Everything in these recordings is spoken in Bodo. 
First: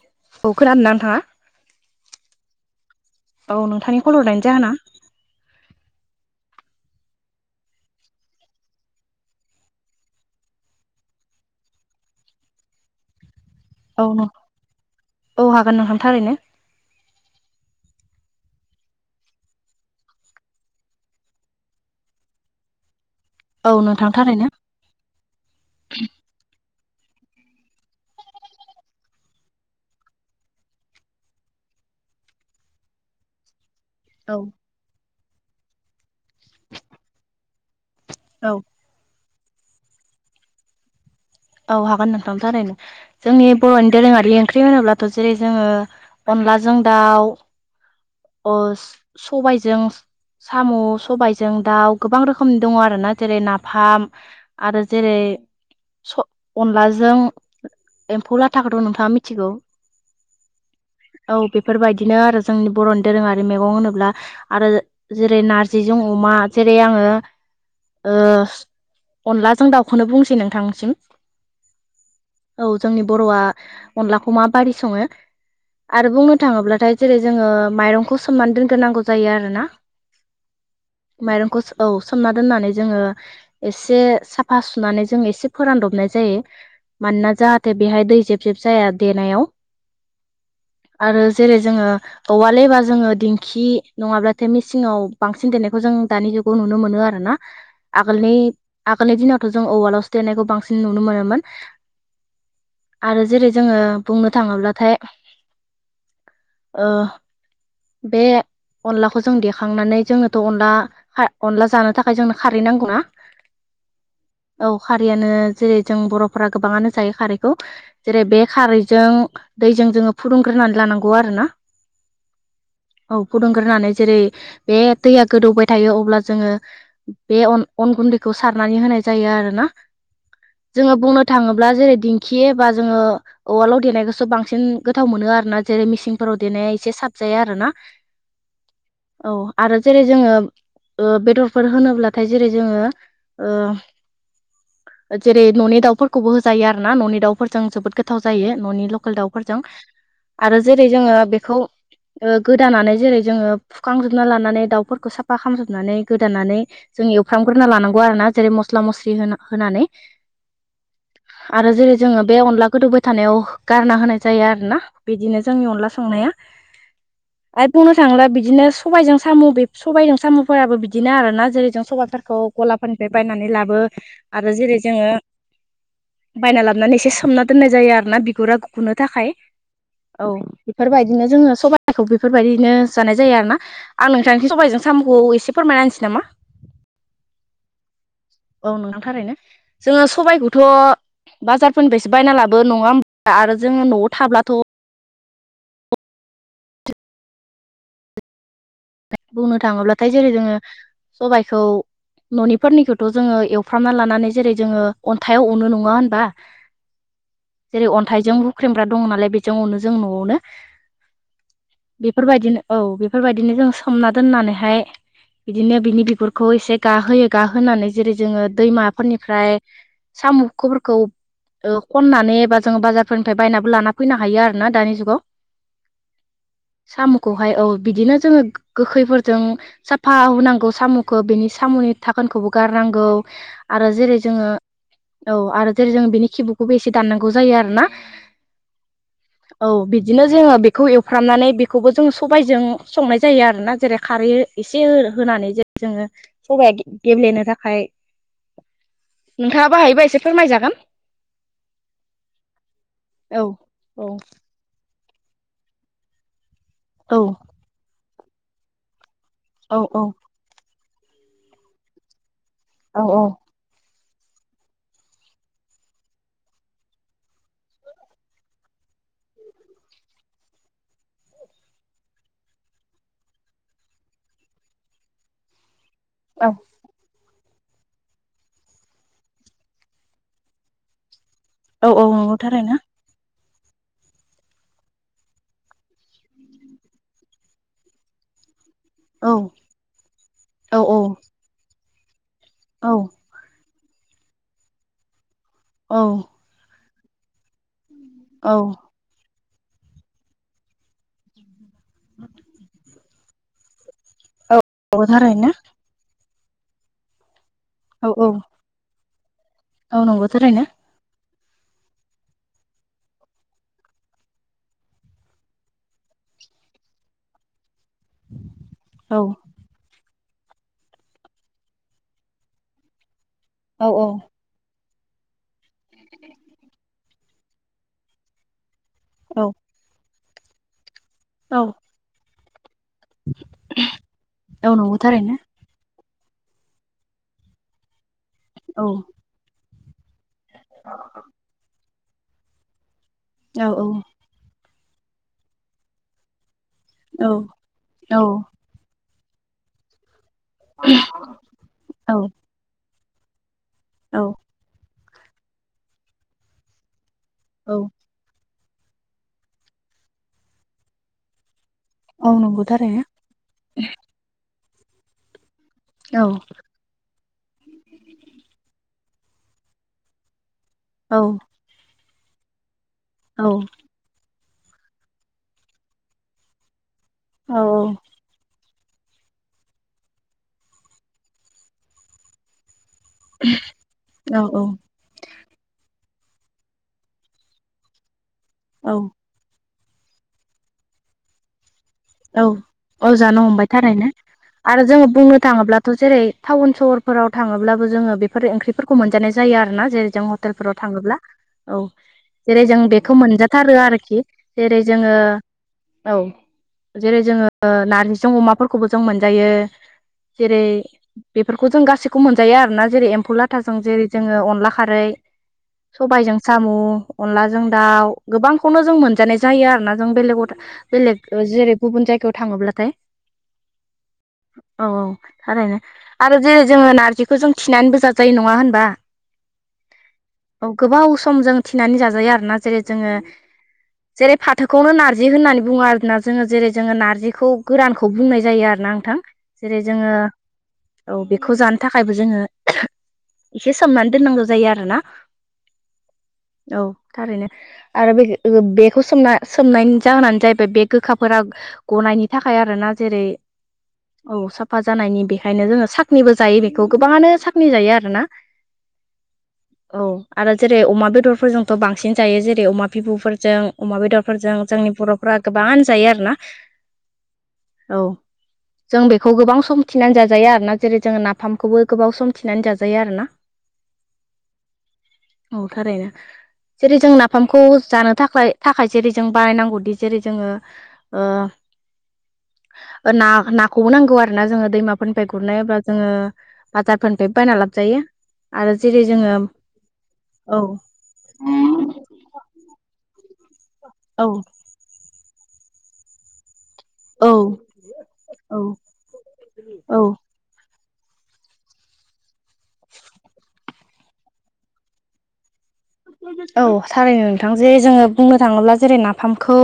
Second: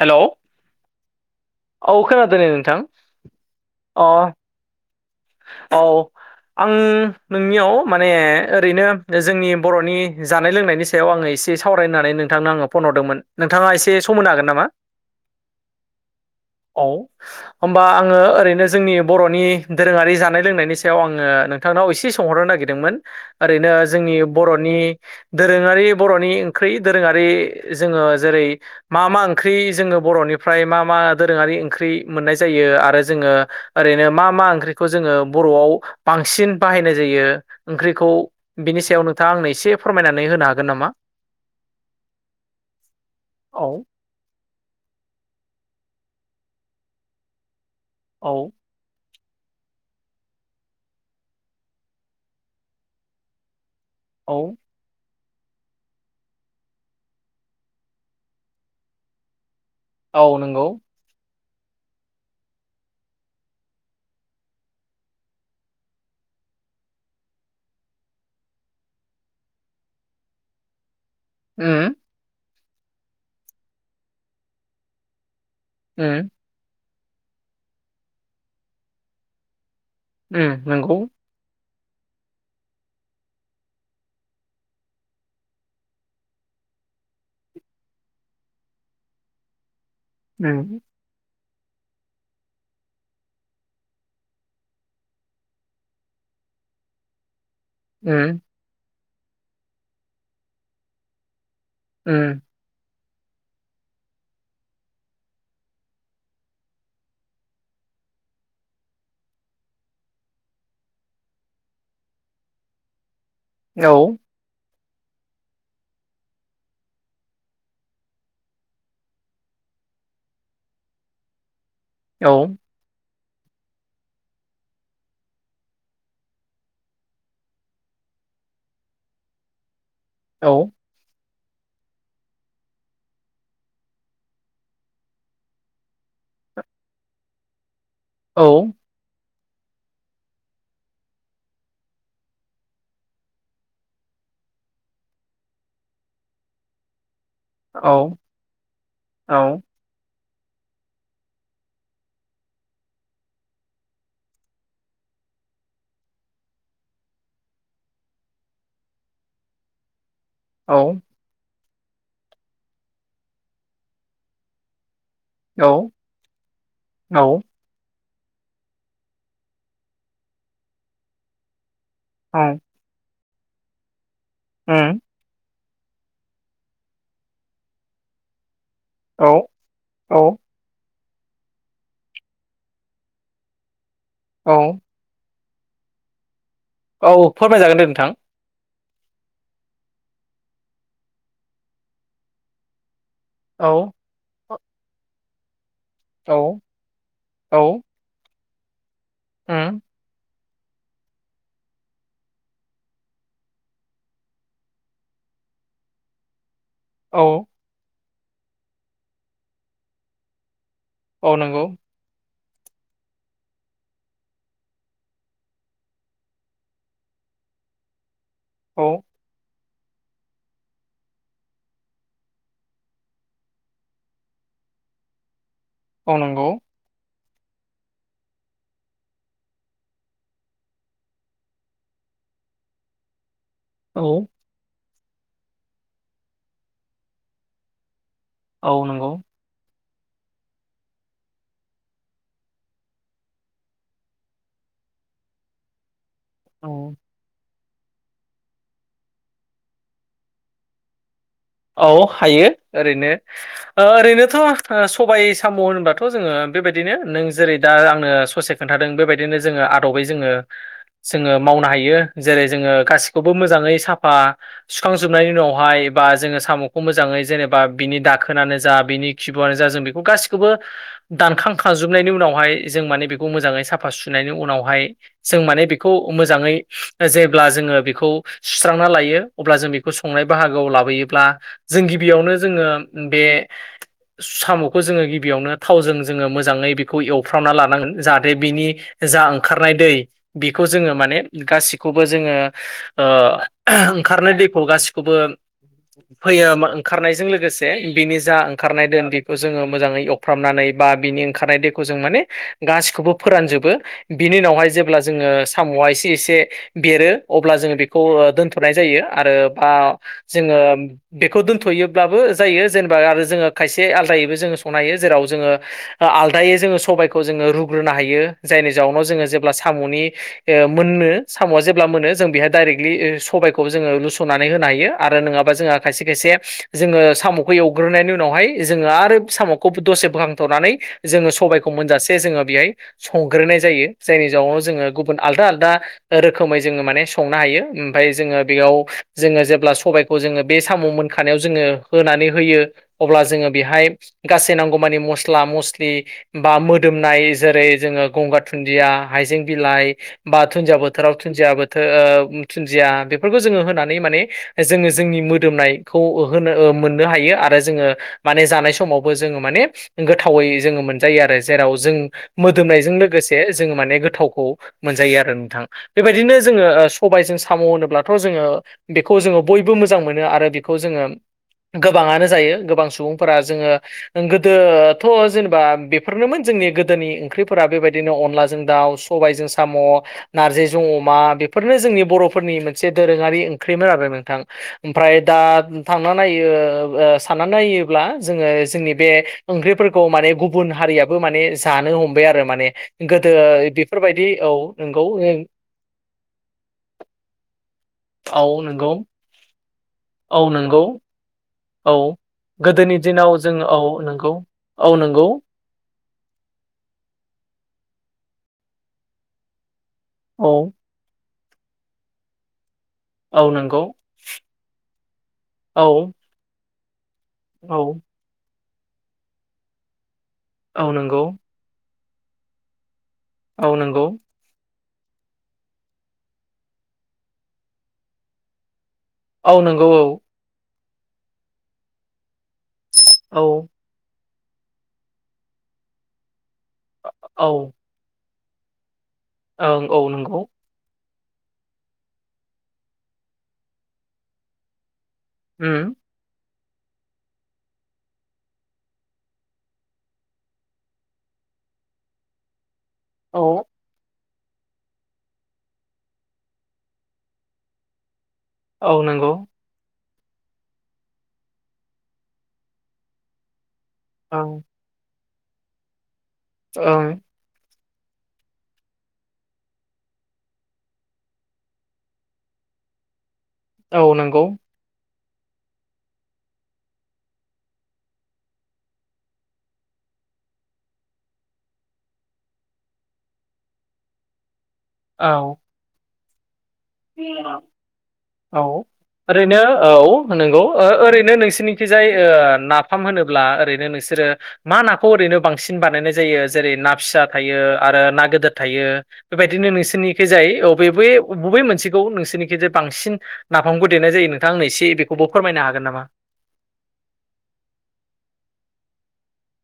हेलौ औ खोनादों ना नोंथाङा औ खोनादों दे नोंथां औ नोंथांनि अ खल हरनायनि जाहोना औ आं नोंनियाव माने ओरैनो जोंनि बर'नि जानाय लोंनायनि। सायाव आङो एसे सावरायनानै नोंथांनो आङो फन हरदोंमोन। नोंथाङा एसे औ सम होनो हागोन नामा? औ हागोन नोंथां थारैनो औ होमबा आङो ओरैनो जोंनि बर'नि। दोरोङारि जानाय लोंनायनि सायाव आङो नोंथांनाव एसे सोंहरनो नागिरदोंमोन। औ ओरैनो नोंथां जोंनि थारैनो बर'नि। दोरोङारि बर'नि ओंख्रि दोरोङारि जोङो जेरै- मा मा ओंख्रि जोङो बर'निफ्राय मा मा दोरोङारि ओंख्रि मोननाय जायो आरो जोंङो। ओरैनो मा औ मा ओंख्रिखौ जोङो बर'आव बांसिन बाहायनाय जायो ओंख्रिखौ? औ। बेनि सायाव नोंथाङा आंनो एसे फोरमायनानै होनो हागोन नामा? औ हागोन नोंथां थारैनो जोंनि औ बर'नि दोरोङारि। ओंख्रि होनोब्लाथ' जेरै जोङो अनलाजों दाउ। औ। सबायजों। साम' सबायजों दाउ गोबां रोखोमनि दङ आरो ना जेरै नाफाम। औ। आरो जेरै- अनलाजों एम्फौ लाथाखौथ' नोंथाङा मिथिगौ। औ नंगौ। औ बेफोरबायदिनो आरो जोंनि बर'नि दोरोङारि मैगं होनोब्ला। आरो जेरै नारजिजों अमा जेरै आंङो। ओ अनला जों दाउखौनो बुंसै नोंथांसिम। ओम। औ जोंनि बर'आ अनलाखौ माबोरि सङो? आरो उम बुंनो। थाङोब्लाथाय जेरै जोङो माइरंखौ सोमनानै दोनग्रोनांगौ जायो आरोना। उम नंगौ। माइरंखौ औ सोमना दोननानै जोङो एसे साफा सुनानै जों एसे। फोरानदबनाय जायो मानोना जाहाथे बेहाय दै जेब-जेब जाया देनायाव। उम आरो जेरै जोङो। औवालैबा जोङो दिंखि नङाब्लाथाय मेसिनाव बांसिन देनायखौ जों दानि जुगाव नुनो मोनो आरो ना। [inaudible] [unintelligible] आगोलनि आगोलनि दिनावथ' जों उवालाव स देरनायखौ बांसिन नुनो मोनोमोन। ओम। आरो जेरै जोङो बुंनो थाङोब्लाथाय। बे अनलाखौ जों देखांनानै जोङोथ' अनला। अनला जानो थाखाय जोंनो खारै नांगौ ना। औ। औ खारैयानो जेरै जों बर'फोरा गोबाङानो जायो खारैखौ। जेरै बे खारैजों दैजों जोङो फुदुंग्रोनानै लानांगौ आरो ना। औ। औ फुदुंग्रोनानै जेरै बे दैया गोदौबाय थायो अब्ला जोङो। बे अन गुन्दैखौ सारनानै होनाय जायो आरो ना। औ। जोङो बुंनो थाङोब्ला जेरै दिंखि बा जोङो। उवालाव देनायखौसो बांसिन गोथाव मोनो आरो ना जेरै मेसिंफोराव देनाया एसे साबजाया आरो ना। औ। औ आरो जेरै जोङो। बेदरफोर होनोब्लाथाय जेरै जोङो। ओ जेरै न'नि दाउफोरखौबो होजायो आरो ना न'नि दाउ फोरजों औ जोबोद गोथाव जायो न'नि लकेल औ दाउफोरजों आरो जेरै जोङो बेखौ गोदानानै जेरै जोङो फुखांजोबना लानानै दाउफोरखौ साफा खालामजोबनानै गोदानानै जोंनि एवफ्रामग्रोना लानांगौ आरो ना जेरै मस्ला मस्लि होन होनानै औ आरो जेरै जोङो बे अनला गोदौबाय थानायाव गारना होनाय जायो आरोना बिदिनो जोंनि अनला संनाया औ आरो बुंनो थाङोबला बिदिनो सबबायजों साम' बे सबायजों साम'फोराबो बिदिनो आरो ना जेरैजों सबायाइफोर खौ गलाफोरनिफ्राय बायनानै लाबो आरो जेरै जोङो बायना लाबानै एसे सोमना दोननाय जायो आरो ना बिगुरा गुनो औ थाखाय औ बेफोरबायदिनो जोङो सबाइखौ बेफोरबायदिनो जानाय जायो आरोना आं नोंथां औ सबाइजों साम'खौ एसे फोरमायनाांसै नामा औ फोरमायजागोन दे नोंथां औ नोंनांथारैनो जोङो सबबायखौथ' बाजारफोरनिफ्रायसो बायना लाबो नङा ह आरो जोङो औ न'आव थाब्लाथ' औ औ बुंनो थाङोब्लाथाय जेरै जोङो सबाइखौ न'निफोरनिखौथ' जोङो एवफ्रामना लानानै जेरै जोङो अन्थाइाव अनो नङा होनबा औ जेरै अन्थाइजों हुख्रेमग्रा दङ नालाय बेजों अनो जों न'आवनो औ नंगौ बेफोरबायदिनो औ बेफोरबायदिनो जों सोमना दोननानैहाय बिदिनो बिनि बिगुरखौ एसे गाहोयो गाहोनानै जेरै जोङो औ दैमाफोरनिफ्राय साम'फोरखौ खननानै एबा जोङो बाजारफोरनिफ्राय बायनानैबो लाना फैनो हायो आरो ना दानि जुगाव मावनांगौ साम'खौहाय औ बिदिनो जोङो गोखैफोरजों साफा होनांगौ साम'खौ बेनि साम'नि थाखोनखौबो गारनांगौ आरो औ जेरै जोङो औ आरो जेरै जों बेनि खिब'खौबो एसे दाननांगौ जायो आरोोना औ नंगौ। औ बिदिनो जोङो बेखौ एवफ्रामनानै बेखौबो जोङो सबायजों संनाय जायो आरो। ना जेरै खारै एसे होनानै जे जोङो औ सबाया गेब्लेनो थाख फाय नोंथाङाबो हायोबा एसे फोरमायजागोन। औ हायो ओरैनो औ औ ओरैनोथ' सबाय साम' होनोबा थ' जोङो बेबायदिनो औ नों जेरै दा आंनो ससे खोन्थादों बेबायद दिनो जोंङो औ आदबै औ जोङो जोङो मावनो हायो जेरै जोङो औ गासिखौबो मोजाङै साफ बा सुखांजोबनायनि उनावहाय बा जोङो साम'खौ मोजाङै जेनेबा बिनि दाखोनानो जा बिनि खिब'आनो जा जों बेखौ गासिखौबो दानखां खाजोबनायनि उनावहाय जों माने बेखौ मोजाङै साफा सुनायनि उनावहाय जों माने बेखौ मोजाङै जेब्ला जोङो बेखौ सुस्रांना लायो अब्ला जों बेखौ संनाय बाहागोआव लाबोयोब्ला जों औ औ गिबियावनो नंगौ थारैनो जोङो बे साम'खौ जोङो गिबियावनो थावजों जोङो मोजाङै बेखौ एवफ्रावना लानांगोन जाहाथे बिनि जा औ ओंखारनाय दै बेखौ औ जोङो माने गासिखौबो जोङो औ ओंखारनाय दैखौ गासिखौबो औ फैयो ओंखारनायजों लोगोसे बिनि जा औ ओंखारनाय दोनदि जोङो मोजाङै एवफ्रामनानै बा बिनि ओंखारनाय दैखौ जों माने गासिखौबो फोरानजोबो बिनि उनावहाय जेब्ला नंगौ जोङो थारैनो साम'आ एसे एसे बेरो अब्ला जोङो बेखौ औ औ हुरनाय जायो आरो बा औ नंगौ जोङो थारैनो बेखौ दोनथ'योब्लाबो जायो जेनेबा आरो जोङो खायसे आलादायैबो जोङो संनो हायो जेराव जोङो आलदायै जोङो सबबायखौ जोङो रुग्रोनो हायो जायनि जाउनाव औ जोङो जेब्ला साम'नि ओ मोननो साम'आ जेब्ला मोनो जों बेहाय दायरेक्लि सबायखौ औ जोङो औ लुस'ना होनो हायो आरो नोङाबा जोंहा खायसे खायसे जोङो साम'खौ एवग्रोनायनि उनावहाय जोङो आरो औ साम'खौ दसे बोखांथ'नानै जोङो औ सबायखौ मोनजासे जोङो बेहाय संग्रोनाय जायो जायनि जाउनाव औ जोङो नंगौ गुबुन थारैनो आलदा आलदा रोखोमै जोङो माने संनो हायो ओमफाय जोङो बेयाव औ जोङो जेब्ला सबायखौ जों बे साम' मोनखानायाव जोङो होनानै होयो अब्ला जोङो औ औ बेहाय गासै नांगौ मानि मस्ला मस्लि बा औ मोदोमनाय जेरै जोङो गंगार थुन दिया हायजें बिलाइ बा दुन्दिया बोथोराव दुन्दिया बोथो ओ थुन्दिया बेफोरखौ जोङो होनानै माने औ जोङो जोंनि मो मोदोमनायखौ होनो मोननो हायो आरो औ जोङो माने जानाय समावबो जोङो माने गोथावै जोङो मोनजायो आरो जेराव जों नंगौ मोदोमनायजों थारैनो औ लोगोसे जोङो माने गोथावखौ मोनजायो आरो नोंथां बेबायदिनो जोङो ओ सबायजों साम' होनोब्लाथ' जोङो बेखौ जोङो बयबो मोजां मोनो आरो बेखौ जोङो गोबाङानो जायो गोबां सुबुंफोरा जोङो गोदोथ' जेनेबा बेफोरनोमोन जोंनि गोदोनि ओंख्रिफोरा बेबायदिनो अनलाजों दाउ सबायजों साम', नारजिजों अमा बेफोरनो जोंनि बर'फोरनि मोन मसे दोरोङारि ओंख्रिमोन आरो नोंथां। औ ओमफ्राय दा थांना नायो सानना नायोब्ला जोङो जोंनि बे ओंख्रिफोरखौ माने गुबुन हारियाबो माने जानो हम औ औ जानो हमबाय थारैनो औ आरो नंगौ जोङो बुंनो थाङोब्लाथ' जेरै टाउन सहरफोराव थाङोब्लाबो जोङो औ बेफोर नंगौ ओंख्रिफोरखौ मोनजानाय जायो आरो ना जेरै जों औ हटेलफोराव नंगौ थाङोब्ला। औ जेरै जों गोदोनि बेखौ दिनाव जों मोनजाथारो औ आरोखि नंगौ जेरै औ जोङो नंगौ औ। जेरै जोङो नारजिजों अमाफोरखौबो जों मोनजायो जेरै औ बेफोरखौ जों गासैखौबो मोनजायो आरोना जेरै एम्फौ औ लाथाजों नंगौ जेरै जोङो अनला खारै। औ सबायाइजों सामु। अनलाजों औ दाउ गोबांखौनो जों मोनजानाय जायो आरो ना जों बेलेगथ औ नंगौ बेलेग जेरै गुबुन जायगायाव थाङोब्लाथाय औ नोंगौ। औ औ थारैनो। आरो जेरै जोङो नारजिखौ जों थिनानैबो जाजायो नङा होनबा। औ नंगौ औ औ गोबाव सम जों थिनानै जाजायो आरोना जेरै जोङो औ जेरै फाथोखौनो नार्जि होननानै बुङो आरोना जोङो जेरै जोङो नारजिखौ औ गोरानखौ खौ बुंनाय जायो आरोना आंथां जेरै ओं औ जोङो नंगौ औ बेखौ जानो थाखायबो जोङो एसे सोमनानै दोननांगौ जायो आरोना उम औ थारैनो आरो बे बेखौ सोमना सोमनायनि जाहोनानो जाहैबाय बे गोखाफोरा गनायनायनि थाखाय आरो ना जेरै औ औ साफा जानायनि बेखायनो जोङो साखनिबो जायो बेखौ गोबाङानो साखनि जायो आरो ना। औ नोंगौ। औ आरो जेरै अमा बेदरफोरजोंथ' बांसिन जायो जेरै अमा बिबुफोरजों अमा ओं बेदरफोरजों जोंनि बर'फ्रा गोबां जायो आरोना। ओं। औ जों बेखौ गोबां सम थिनानै जाजाया आरो ना जेरै जोंङ नाफामखौबो गोबाव सम थिनानै जाजा आरो ना औ नंगौ औ थारैनो जेरै जों नाफामखौ जानो थाखाय थाखाय जेरै जों बानायनांगौदि जेरै जोङो ना नाखौबो नांगौ आरोना जोङो दैमाफोरनिफ्राय गुरनायाब्ला जोङो बाजारफोरनिफ्राय बायना औ लाबोजायो औ ओरैनो औ नंगौ ओरैनो नोंसिनि जाय नाफाम होनोब्ला ओरैनो नोंसोरो मा नाखौ ओरैनो बांसिन बानायनाय जायो जेरै ना फिसा औ थायो आरो ना गदेर औ थायो बेबायदिनो औ नोंसोरनिखै जाय बे बबे मोनसे मोनसेखौ नोंसोरनिखि जे बांसिन नाफामखौ देनाय जायो नोंथां आंनो एसे बेखौबो फोरमायनो हागोन नामा औ थारैनो नोंथां जे जोङो बुंनो थाङोब्ला जेरै नाफामखौ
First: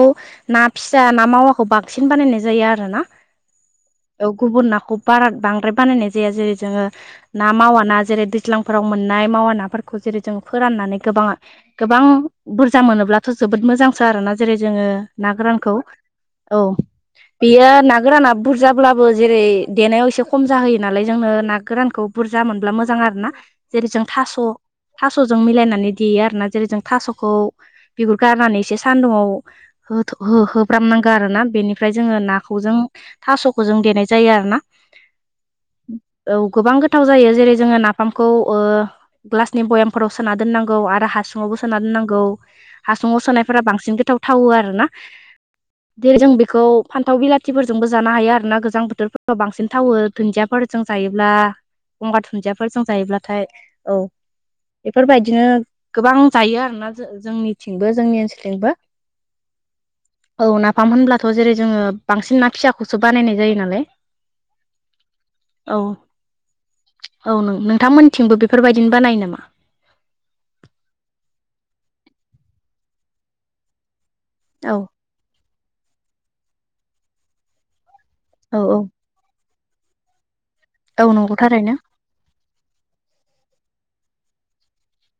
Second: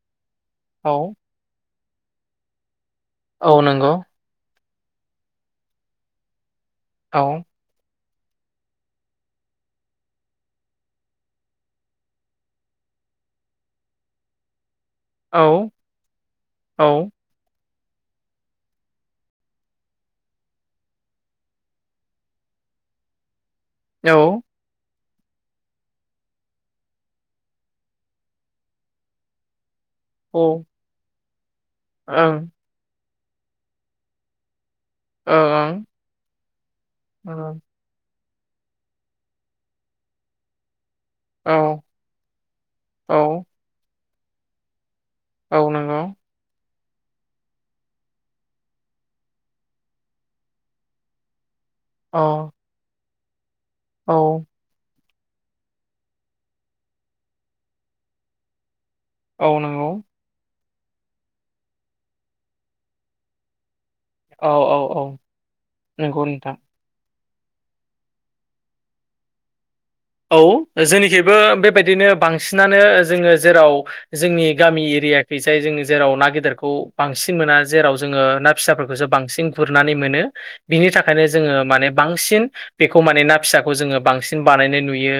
ना औ फिसा ना मावाखौ बांसिन बानायनाय जायो आरो ना औ नंगौ औ गुबुन नाखौ बारा बांद्राय बानायनाय जाया जेरै जोङो औ ना मावा ना जेरै दैज्लां फोराव मोननाय मावा नाफोरखौ जेरै जों फोराननानै गोबाङा गोबां बुरजा मोनोब्लाथ' जोबोद मोजांसो आरोना जेरै जोङो ना औ गोरानखौ औ बेयो ना गोराना बुरजाब्लाबो जेरै देनायाव एसे खम जाहोयो नालाय जोंनो ना गोरानखौ बुरजा मोनब्ला मोजां आरो ना जेरै जों औ थास' थास'जों मिलायनानै देयो आरोना जेरै जों थास'खौ बिगुर गारनानै एसे सानदुंआव हो होब्रामनांगौ आरो ना बेनिफ्राय जोङो ओं नाखौ जों थास'खौ जों देनाय जायो आरो ना ओ औ औ गोबां गोथाव जायो जेरै जोङो नाफामखौ ग्लासनि बयामफोराव सोना दोननांगौ आरो हासुुंआवबो सोना ओं दोननांगौ औ हासुआव सोनायफोरा बांसिन गोथावथावो आरोना औ नंगौ दे जों बेखौ फान्थाव बिलाथिफोरजोंबो जानो हायो आरो ना गोजां बोथोरफोराव बांसिन थावो दुन्दियाफोरजों जायोब्ला गंगार औ धुनदियाफोरजों जायोब्लाथाय औ बेफोरबायदिनो गोबां जायो आरोना जोंनिथिंबो जोंनि ओनसोलथिंबो औ नंगौ औ नाफाम होनब्लाथ' जेरै जोङो बांसिन ना फिसाखौसो बानायनाय जायो नालाय औ औ औ औ नंगौ नोंथां औ नों नोंथांमोनथिंबो बेफोरबायदिनो बानायो नामा औ जोंनिखिबो बेबायदिनो बांसिनानो जोङो जेराव जोंनि औ गामि एरियाखैजाय जों जेराव ना गिदिरखौ बांसिन बांसिन मोना जेराव जोङो ना औ औ फिसाफोरखौसो बांसिन गुरनानै मोनो बिनि औ थाखायनो नंगौ जोङो थारैनो माने बांसिन बेखौ माने ना फिसाखौ जोङो बांसिन बानायनाय नुयो बियो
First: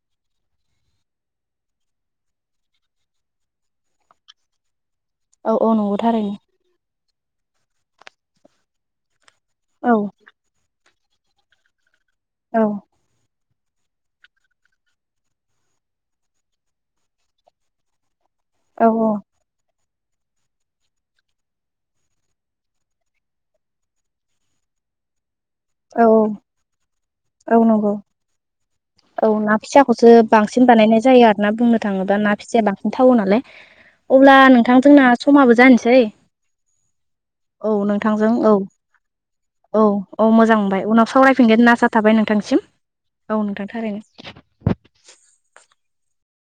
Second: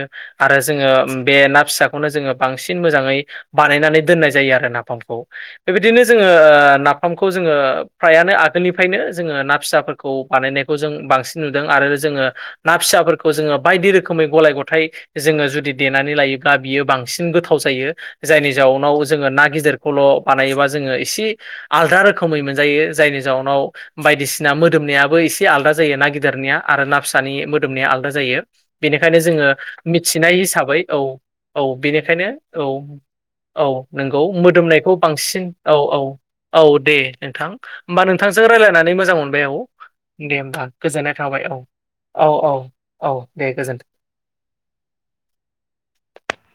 आरो जोङो बे ना फिसाखौनो जोङो बांसिन मोजाङै बानायनानै दोननाय जायो आरो नाफामखौ औ औ नंगौ बेबायदिनो जोङो थारैनो ना नाफामखौ जोङो फ्रायानो आगोलनिफ्रायनो जोङो ना औ फिसाफोरखौ बानायनायखौ जों बांसिन नुदों आरो जोङो औ ना फिसाफोरखौ जोङो बायदि रोखोमै गलाय गथ' गथाय जोङो जुदि देनानै लायोब्ला बियो बांसिन गोथाव जायो जायनि औ जाउनाव जोङो ना गिदिरखौल' बानायोबा जोङो एसे आलदा रोखोमै मोनजायो जायनि जाउनाव बायदिसिना मोदोमनायाबो एसे आलादा जायो औ ना गिदिरनिया आरो ना फिसानि औ मोदोमनिया नंगौ आलदा जायो बेनिखायनो औ जोङो ना फिसाखौसो मिथिनाय बांसिन हिसाबै औ बानायनाय जायो आरोना औ बुंनो थाङोब्ला बेनिखायनो ना फिसाया औ बांसिन थावो नालाय औ नोंगौ अब्ला नोंथां मोदोमनायखौ जोंना बांसिन समाबो औ जानोसै औ औ दे नोंथां औ होमबा नोंथांजों औ रायलायनानै मोजां मोनबाय औ औ दे मोजां होमबा मोनबाय उनाव गोजोननाय थाबाय सावरायफिनगोन औ होनना आसा थाबाय औ औ नोंथांसिम औ दे नोंथां गोजोन्थों थारैनो